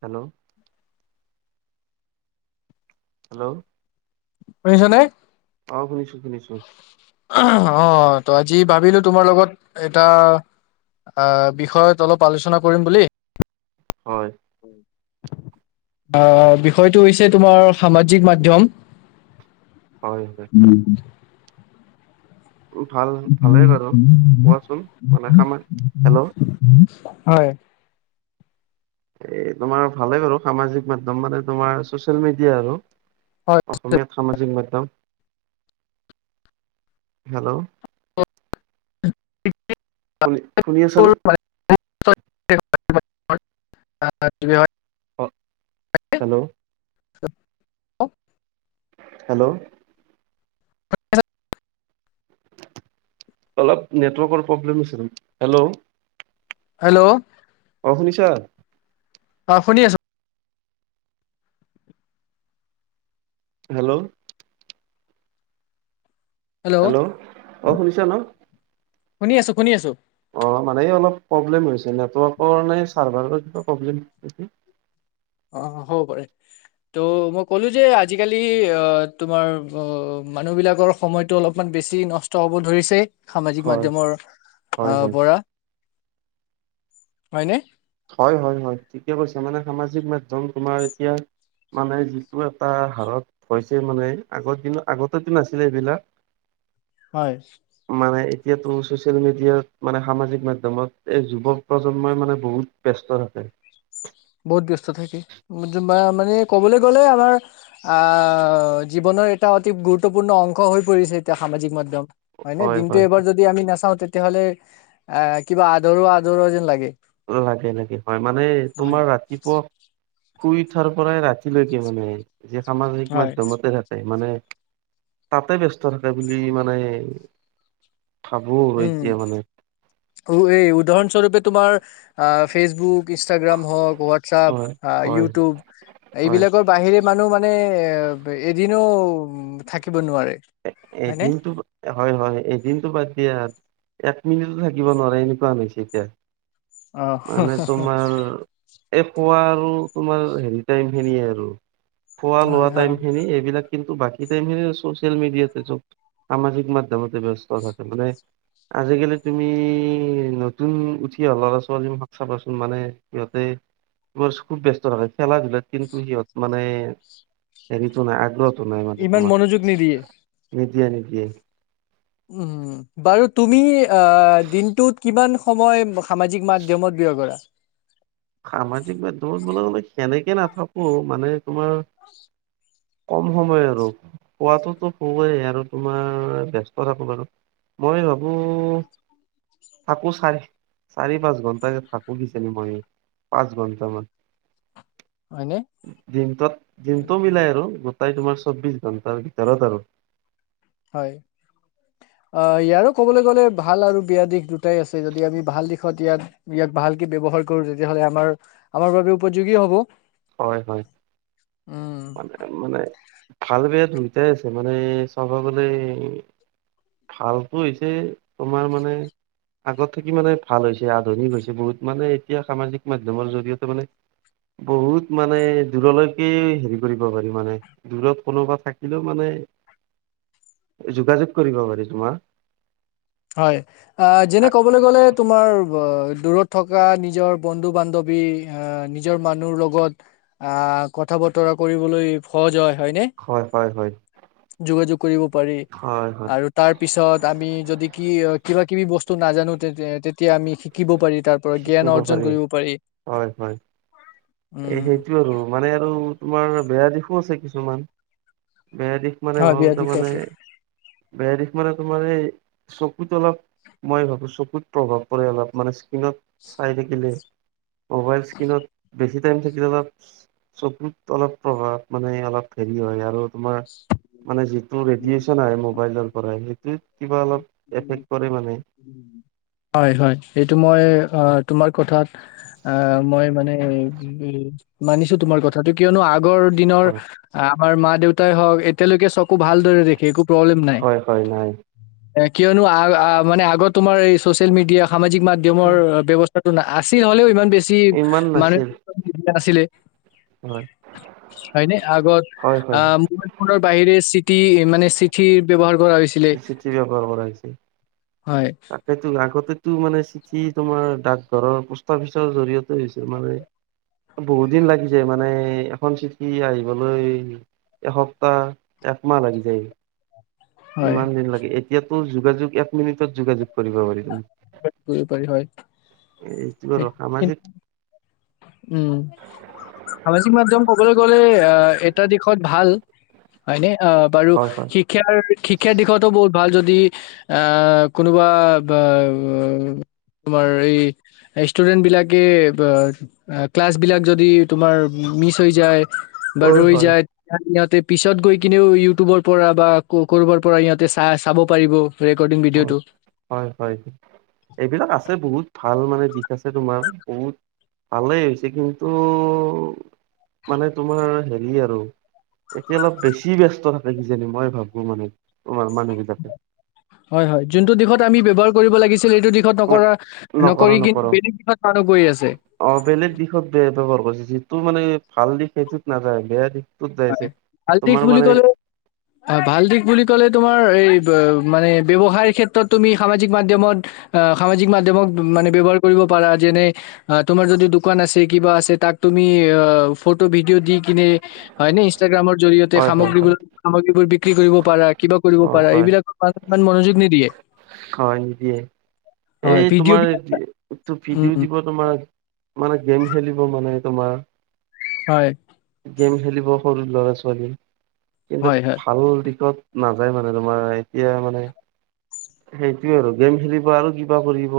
Hello. Hello! শুনিছ নে? আহ শুনিছো শুনিছো। অ', ত' আজি ভাবিলোঁ তোমাৰ লগত এটা আ, বিষয়ত অলপ আলোচনা কৰিম বুলি। হয়। আহ বিষয়টো হৈছে তোমাৰ সামাজিক মাধ্যয়ম। হয় হয় উম। ভাল ভালেই বাৰু কোৱাচোন মানে খামা হেল্ল' হয় এই তোমাৰ ভালে বাৰু, সামাজিক মাধ্যম মানে তোমাৰ চচিয়েল মেডিয়া আৰু হয়। অসমীয়াত সামাজিক মাধ্যম। হেল্ল' শুনি, শুনি আছানে? [inaudible] অ, হেল্ল' [inaudible] হেল্ল' অলপ নেটৱৰ্কৰ প্ৰব্লেম আছিল। হেল্ল'? হেল্ল' অ' শুনিছা? অ' শুনি আছোঁ হেল্ল', হেল্ল', অ, শুনিছ ন? শুনি আছোঁ - শুনি আছোঁ। অ, মানে অলপ প্ৰব্লেম হৈছে নেটৱৰ্কৰ নে চাৰ্ভাৰৰ কিবা প্ৰব্লেম নেকি। অ, হ'ব পাৰে। ত' মই ক'লো যে আজিকালি অ, তোমাৰ অ, মানুহ বিলাকৰ সময়তো অলপমান বেছি নষ্ট হব ধৰিছে। সামাজিক হয় মাধ্যমৰ হয় আহ হয় পৰা হয়নে? হয়-হয়-হয় ঠিকে কৈছে মানে সামাজিক মাধ্যম তোমাৰ এতিয়া মানে যিটো এটা হাৰত হৈছে মানে আগৰ দিন আগতেতো নাছিলে এইবিলাক হয়। মানে এতিয়াতো চচিয়েল মিডিয়াত মানে সামাজিক মাধ্যমত এই যুৱ প্ৰজন্মই মানে বহুত ব্যস্ত থাকে। বহুত ব্যস্ত থাকে মানে ক'বলৈ গ'লে আমাৰ আহ, জীৱনৰ এটা অতি গুৰুত্বপূৰ্ণ অংশ হৈ পৰিছে। এতিয়া সামাজিক মাধ্যম। হয় নে দিনটো এবাৰ যদি আমি নাচাও তেতিয়াহ'লে আহ কিবা আধৰুৱা-আধৰুৱা যেন লাগে। লাগে-লাগে হয় মানে হয় তোমাৰ ৰাতিপুৱা শুই উঠাৰ পৰাই ৰাতিলৈকে মানে যে সামাজিক হয় মাধ্যমতে থাকে মানে তাতে ব্যস্ত থাকে বুলি মানে ভাবো আৰু উম এতিয়া মানে - উম এই উদাহৰণস্বৰূপে তোমাৰ আহ ফেচবুক ইনষ্টাগ্ৰাম হওক হোৱাটছপ, হয় হয় হয় ইউটিউব হয় এইবিলাকৰ বাহিৰে মানুহ মানে এ এদিনো উম, থাকিব নোৱাৰে। হয়নে এদিনটো হয় - হয় এদিনতটো বাদ দিয়া এক মিনিট থাকিব নোৱাৰে এনেকুৱা হৈছে এতিয়া অ মানে তোমাৰ এহ শুৱা ত' তোমাৰ হেৰি টাইমখিনিয়ে আৰু খোৱা হয় লোৱা অ টাইমখিনি এইবিলাক কিন্তু বাকী টাইমখিনি চোচিয়েল মিডিয়াতে চব, সামাজিক মাধ্যমতে ব্যস্ত থাকে মানে আজিকালি তুমি নতুন উঠি অহা ল'ৰা ছোৱালীমখাক চাবাচোন মানে সিহঁতে ৰ খুব ব্যস্ত থাকে খেলা- ধূলাত কিন্তু সিহঁতৰ মানে হেৰিতো নাই আগ্ৰহটো নাই মানে ইমান তোমাৰ মনোযোগ নিদিয়ে নিদিয়ে নিদিয়ে উম বাৰু তুমি আহ দিনটোত কিমান সময় সামাজিক মাধ্যমত ব্যয় কৰা? সামাজিক মাধ্যমত বোলে মানে সেনেকে নাথাকো মানে তোমাৰ হয় কম সময় আৰু শুৱাতোতো শুয়েই আৰু তোমাৰ ব্যস্ত থাকো বাৰু মই ভাবো, থাকোঁ, চাৰি-চাৰি পাঁচ ঘন্টা থাকোঁ বিচনী মাৰি। পাঁচ ঘন্টামান। হয়নে? দিনটোত, দিনটো উম, মিলাই আৰু‌ গো তাই তোমাৰ চৌবিশ ঘণ্টাৰ ভিতৰত আৰু। হয় অ ইয়াৰো কবলৈ গলে ভাল আৰু বেয়া দিশ দুটা। [unintelligible] আছে যদি আমি ভাল দিশ ইয়াত ইয়াক ভালকে ব্যৱহাৰ কৰো তেতিয়াহ'লে আমাৰ আমাৰ বাবে উপযোগী হব হয়, হয়, উম, মানে, মানে। ভাল, বেয়া দুইটাই আছে মানে চাব গ'লে ভালতো হৈছে তোমাৰ মানে আগত থাকি মানে ভাল হৈছে, আধুনিক হৈছে বহুত মানে এতিয়া সামাজিক মাধ্যমৰ জৰিয়তে মানে। বহুত মানে দূৰলৈকে হেৰি কৰিব পাৰি মানে দূৰত কোনোবা থাকিলেও মানে [inaudible] যোগাযোগ কৰিব পাৰি তোমাৰ হয়, আ, যেনে ক'বলৈ গ'লে তোমাৰ দূৰত থকা নিজৰ বন্ধু বান্ধৱী আহ নিজৰ মানুহ লগত আহ কথা। বতৰা কৰিবলৈ সহজ হয়। হয়নে? হয় হয় হয় যোগাযোগ কৰিব পাৰি হয় হয় আৰু তাৰ পিছত আমি যদি কি কিবা কিবি বস্তু নাজানোঁ, তে-তেতিয়া আমি শিকিব পাৰি। তাৰ পৰা জ্ঞান শিকিব অৰ্জন কৰিব পাৰি এ উম সেইটো আৰু মানে আৰু তোমাৰ বেয়া দিশো আছে কিছুমান। বেয়া দিশ মানে হয় হ'ল, বিৰাট বিষয় তাৰমানে আছে বেয়া দিশ মানে তোমাৰ এই চকুত অলপ, মই ভাবোঁ চকুত প্ৰভাৱ পৰে অলপ মানে স্কিনত চাই থাকিলে, মোবাইল স্কিনত বেছি থাকিলে অলপ চকুত অলপ প্ৰভাৱ মানে অলপ হেৰি হয়, আৰু তোমাৰ মানে যিটো ৰেডিয়েচন আহে মোবাইলৰ পৰা সেইটোত কিবা অলপ এফেক্ট কৰে মানে। হয়, হয়, এইটো মই অ তোমাৰ কথাত অ', মই মানে মানিছোঁ তোমাৰ কথাটো কিয়নো, আগৰ দিনৰ আমাৰ মা, দেউতাই হওঁক, এতিয়ালৈকে চকু ভালদৰে দেখে‌ একো প্ৰব্লেম নাই হয়, হয়, নাই। এ, কিয়নো আ, আ, মানে আগত তোমাৰ এই চচিয়েল মিডিয়া সামাজিক মাধ্যমৰ ব্যৱস্থাটো না আছিল হ'লেও ইমান বেছি ইমান মানে নাছিল [inaudible] আছিলে। হয় হয় ন আগৰ হয় আ হয় মবাইল ফোনৰ বাহিৰে চিটি, মানে চিঠি ব্যৱহাৰ কৰা হৈছিলে। চিঠি ব্যৱহাৰ কৰা হৈছে। হয়, তাকেতো আগতেতো মানে চিঠ কি তোমাৰ ডাকঘৰৰ পোষ্ট অফিচৰ জৰিয়তে হৈছিল মানে। বহুত দিন লাগিছে মানে এখন চিটি আহিবলৈ। এসপ্তাহ একমাহ লাগি যায় হয়। ইমান দিন লাগে এতিয়াতো যোগাযোগ এক মিনিটত যোগাযোগ কৰিব পাৰি তুমি হয় পপ হয় এইটো আৰু সেইটো কি সামাজিক উম, সামাজিক মাধ্যম ক'বলৈ গ'লে অ, এটা দিশত ভাল, হয়নে? অ', বাৰু হয় হয় শিক্ষাৰ, শিক্ষাৰ দিশতো বহুত ভাল যদি আহ, কোনোবা বা, তোমাৰ এই ৰেষ্টুৰেণ্টবিলাকে বা ক্লাছ বিলাক যদি তোমাৰ মিচ হৈ যায় বা হয় ৰৈ হয় যায় তা পিছত গৈ কিনেও ইউটিউবৰ পৰা বা ক'ৰবাৰ পৰা ইিহঁতে চ চাব পাৰিব ৰেকৰ্ডিং ভিডিঅ'টো। হয় হয় এইবিলাক আছে বহুত ভাল মানে ঠিক আছে তোমাৰ বহুত, ভালেই হৈছে কিন্তু মানে তোমাৰ হেৰি আৰু। এতিয়া অলপ বেছি ব্যস্ত থাকে কিজানি মই ভাবো মানে তোমাৰ মানুহবিলাকে হয় যোনটো দিশত আমি ব্যৱহাৰ কৰিব লাগিছিল ছিল এইটো দিশত নকৰা নকৰ নকৰি কিন্তু নকৰ বেলেগ দিশত মানুহ গৈ আছে। অ বেলেগ দিশত বেয়া ব্যৱহাৰ কৰিছে যিটো মানে ভাল দিশ সেইটোত নাযায় বেয়া দিশ হয়, ভাল দিশ বুলি কলে হয়, ভাল দিশ বুলি ক'লে তোমাৰ এই ম ম যেনে তোমাৰ যদি দোকান আছে কিবা আছে তাক তুমি ফটো ভিডিঅ দি কিনে হয়নে ইনষ্টাগ্ৰামৰ জৰিয়তে হয় হয় সামগ্ৰীবোৰ হয় সামগ্ৰীবোৰ বিক্ৰী কৰিব পাৰা কিবা কৰিব হয় পাৰা হয় এইবিলাকৰ ইমান মনোযোগ নিদিয়ে হয় নিদিয়ে। হয় এই ভিডিঅ' তোমাৰ বিলাক এইটো উম ভিডিঅ' উম, দিব তোমাৰ মানে গেম খেলিব মানে তোমাৰ হয় গেম খেলিব সৰু ল'ৰা ছোৱালী কিন্তু হয় হয় ভাল দিশত নাযায় মানে তোমাৰ এতিয়া মানে। সেইটোয়ে আৰু গেম খেলিব আৰু কিবা কৰিব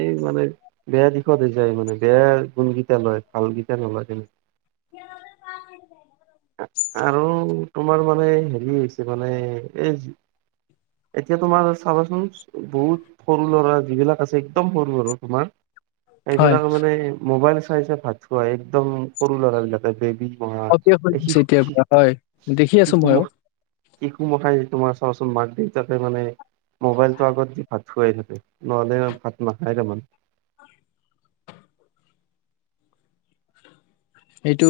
এই মানে বেয়া দিশত হৈ যায় মানে। বেয়া গুণগীটা লয় ভাল গেইটা নলয় তেনে [inaudible] আৰু তোমাৰ মানে হেৰি হৈছে মানে এই এতিয়া তোমাৰ চাবাচোন বহুত সৰু ল'ৰা যিবিলাক আছে একদম সৰু সৰু তোমাৰ হয় এইবিলাক মানে মোবাইল চাই চাই ভাত খোৱাাই একদম সৰু ল'ৰাবলাকে বেবী সক্ৰিয় হৈ শিশু গৈছে এতিয়াৰ পৰা হয় দেখি আছো শিশু, মইও মহ শিশু মখাই তোমাৰ চাওচোন মাক দেউতাকে মানে মোবাইলটো আগত দি ভাত খোৱাই থাকে নহ'লে ভাত নাখায় তাৰে। [inaudible] এইটো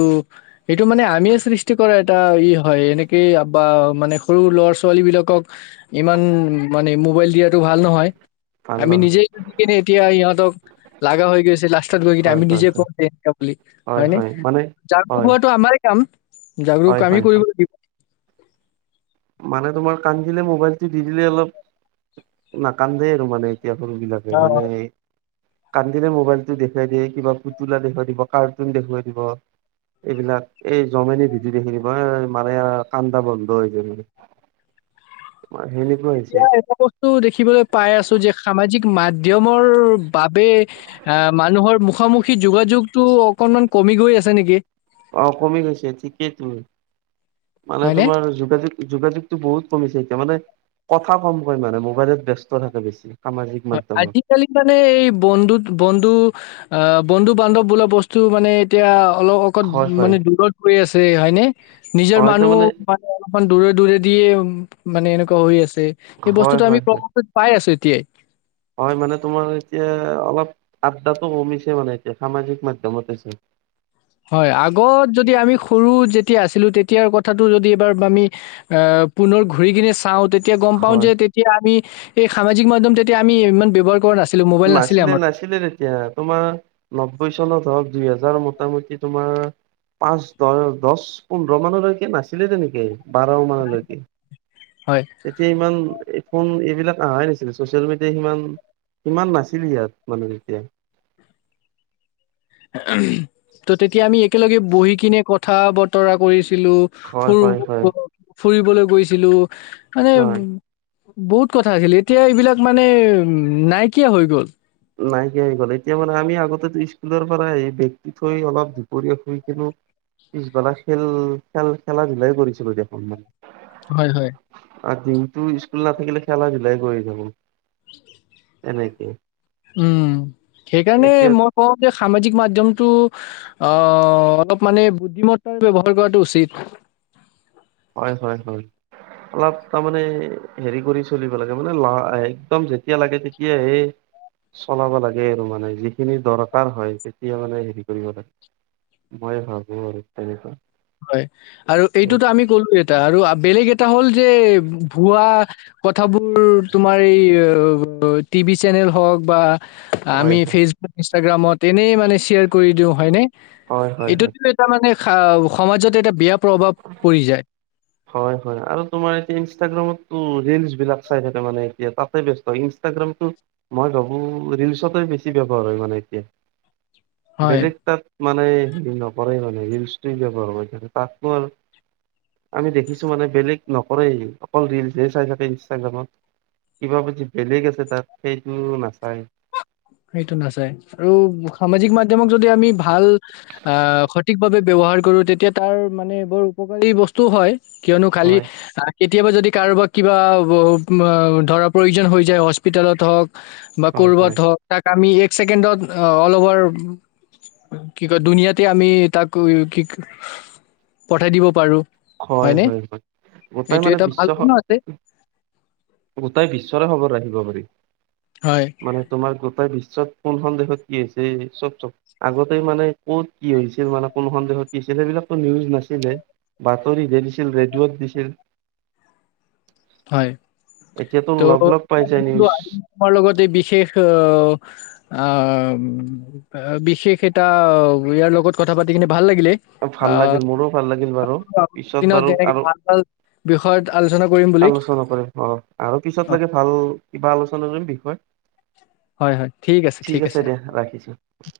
এইটো মানে আমিও সৃষ্টি কৰা এটা ই হয় এনেকে বা মানে সৰু ল'ৰা ছাৱালী বিলাকক ইমান মানে মোবাইল দিয়টো ভাল নহয় ভাল আমি নহয় নিজেই [inaudible] কেনে এতিয়া সিহঁতক লাগা হৈ গৈছে লাষ্টত গৈ কি আি হয় নিজে হয় প বুলিি হয় নাই জাগৰক হোৱাটো আমাৰ কাম হয় জাগৰক আামি হয় হয় কৰিব লাগিব মানে তোমাৰ কান্দিলে মোবাইলটো দি দিলে অলপ নাকান্দে আৰু মানে। [unintelligible] গ বিলাকে অ অ মানে কান্দিৰে মবাইলটো দেখুৱাই দিয়ে কিবা পুতুলা দেখুৱাই দিব কাৰ্ুন দেখুৱাই দিব এইবিলাক এই জমেনি ভিজ দেখিনিব মাৰে কান্দা বন্ধ হৈ যি হৈছে এতিয়া এটা বস্তু দেখিবলৈ পাই আছো যে সামাজিক মাধ্যমৰ বাবে মানুহৰ মুখামুখি যোগাযোগটো অকমান তুমি গৈ আছ নেকি অ', কমি গৈছে ঠিকেই তুমি মানে হয়নে তোমাৰ যোগাযোগ, যোগাযোগটো বহুত কমিছে এতিয়া মানে কথা কমকৈ মানে মোবাইলত ব্যস্ত থাকে বেছি। সামাজিক হয় মাধ্যমত আজিকালি মানে এই বন্ধু, বন্ধু অ বন্ধু বান্ধৱ বোলা বস্তু মানে এতিয়া অলপ অকত হয় হয় মানে দূৰত পৰি আছে তে হয়নে? নিজৰ হয় মানুহ তাৰমানে মানে অলপমান দূৰে, দূৰে দিয়ে ম-মানে এনেকুৱা হৈ আছে। তে এই হয় বস্তুতটো আমি হয় হয় [inaudible] পাই আছোঁ এতিয়াই। হয় মানে তোমাৰ এতিয়া অলপ আড্ডাতটো কমিছে মানে এতিয়া সামাজিক মাধ্যমতেছে [inaudible] হয় আগত যদি আমি সৰু যেতিয়া আছিলো তেতিয়াৰ কথাটো যদি এবাৰ আমি অ'। পুনৰ ঘূৰি কিনে চাওঁ তেতি তেতিয়া গম পাও যে হয় তেতিয়া আমি এই সামাজিক মাধ্্যম তেতিয়া আমি ইমান ব্যয়হাৰ কৰা নাছিল নাছিলে নাছিলে তেতিয়া। তোমাৰ, নব্বৈ চনত হওক দুই হেজাৰ, মোটামোটি তোমাৰ পাঁচ দহ, দচ পোন্ধৰ মানলৈকে নাছিলে তেনেকে, বাৰ মানলৈকে হয়। তেতিয়া ইমান এই ফোন, এইবিলাক আহাই নাছিল চচিয়েল মিডিয়া সিমান ইমান নাছিল ইয়াত। মানে তেতিয়া [inaudible] ত' তেতিয়া আমি একেলগে বহি কিনে কথা- বতৰা কৰিছো। লো হয় ফুৰ হয় হয়। - ফুৰিবলৈ গৈছিলো, মানে হয় বহুত কথা আহিল এতিয়া এইবিলাক মানে উম নাইকিয়া হৈ গ'ল। নাইকিয়া হৈ গ'ল। এতিয়া মানে আমি আগতেতো স্কুলৰ পৰা আহি বেগটো থৈ অলপ দুপৰীয়া শুই কেনে পিছবেলা খেল খেল খেলা ধূলাই কৰিছিলো দেখোন মান হয় হয়। আৰু দিনটো স্কুল নাথাকিলে খেলা-ধুলাই কৰি থাকোঁ। [inaudible] এনেকে। উম, সেইকাৰণে এতিয়া মই কওঁ যে সামাজিক মাধ্যমটো অ', অলপ মানে বুদ্ধিমত্তাৰ ব্যৱহাৰ কৰাটো উচিত। হয় হয় হয়। অলপ তাৰমানে হেৰি কৰি চলিব লাগে। মানে ল হে একদম যেতিয়া লাগে তেতিয় হে চলাব লাগে আৰু মানে যিখিনি দৰকাৰ হয় তেতিয়া মানে হেৰি কৰিব লাগে। মই ভাবোঁ আৰু তেনেকুৱা। হয় আৰু এইটোতো আমি কলো এটা আৰু বেলেগ এটা হ'ল যে ভুৱা কথাবোৰ তোমাৰ এই, টিভি চেনেল হওঁক বা হয় আমি হয় ফেচবুক ইনষ্টাগ্ৰামত এনেই মান শ্বেয়াৰ কৰি দিওঁ হয় নে? হয় হয় হয় এইটোতো এটা মানে সা সমাজত এটা বেয়া মানে প্ৰভাৱ পৰি যায়। হয় হয়। আৰু তোমাৰ এতিয়া ইনষ্টাগ্ৰামতো ৰিলচ বিলাক চাই থাকে মানে এতিয়া। তাতে ব্যস্ত ইন ইনষ্টাগ্ৰামটো মই ভাবো ৰিলচতে বেছি ব্যৱহাৰ হয় মানে এতিয়া। [inaudible] হয়। বেলেগ তাত মানে হেৰি নকৰেই মানে। ৰিলচটো ব্যৱহাৰ কৰি থাকে তাততো আৰু আমি দেখিছো মানে বেলেগ নকৰেই অকল ৰিলচহে চাই থাকে ইনষ্টাগ্ৰামত। কিবা পতি বেলেগ আছে তাত সেইটো নাচায়। সেইটো নাচায়। আৰু সামাজিক মাধ্যমক যদি আমি ভাল আ' সঠিকভাৱে ব্যৱহাৰ ব্যৱহাৰ কৰো তেতিয়া তাৰ মানে বৰ উপকাৰী বস্তুও হয় কিয়নো খালি হয় কেতিয়াবা যদি কাৰোবাক কিবা ব ব ধৰা প্ৰয়োজন হৈ যায়, হস্পিটেলত হওক বা হয় ক'ৰবাত হয় হওঁক তাক আমি এক ছেকেণ্ডত আ অলভাৰ কি কয় দুুনীয়াতে আমি তাক কি পঠাই দিব পাৰো। হয়, হয়নে হয়, হয়। গোটেই এইটো মানে এটা ভাল বিশ্বখ গুণো আছে গোটেই বিশ্বৰে খবৰ ৰাখিব পাৰি। হয় মানে তোমাৰ গোটেই বিশ্ব চব কোনখন দেশত কি হৈছে, চব চব। আগতেই মানে ক'ত কি হৈছিল, মানে কোনখন দেশত কি হৈছিল সেইবিলাকটো নিউজ নাছিলে। বাতৰিতহে দিছিল ৰেডিঅ'ত দিছিল। হয়। এতিয়াতো ত' লগ লগ পাই যায় [unintelligible] নিউজ আজি তোমাৰ লগত এই বিশেষ অহ অ, বিশেষ এটা, ইয়াৰ লগত কথা পাতি কিনে ভাল লাগিলে, ভাল আহ লাগিল মোৰো ভাল লাগিল বাৰু আগৰ পিছত দিনত বাৰু তেনেকে আৰু ভাল ভাল বিষয়ত আলোচনা কৰিম বুলি। আৰু পিছত অ, লাগে ভাল কিবা আলোচনা কৰিম বিষয়। ঠিক আছে দিয়া ৰাখিছো।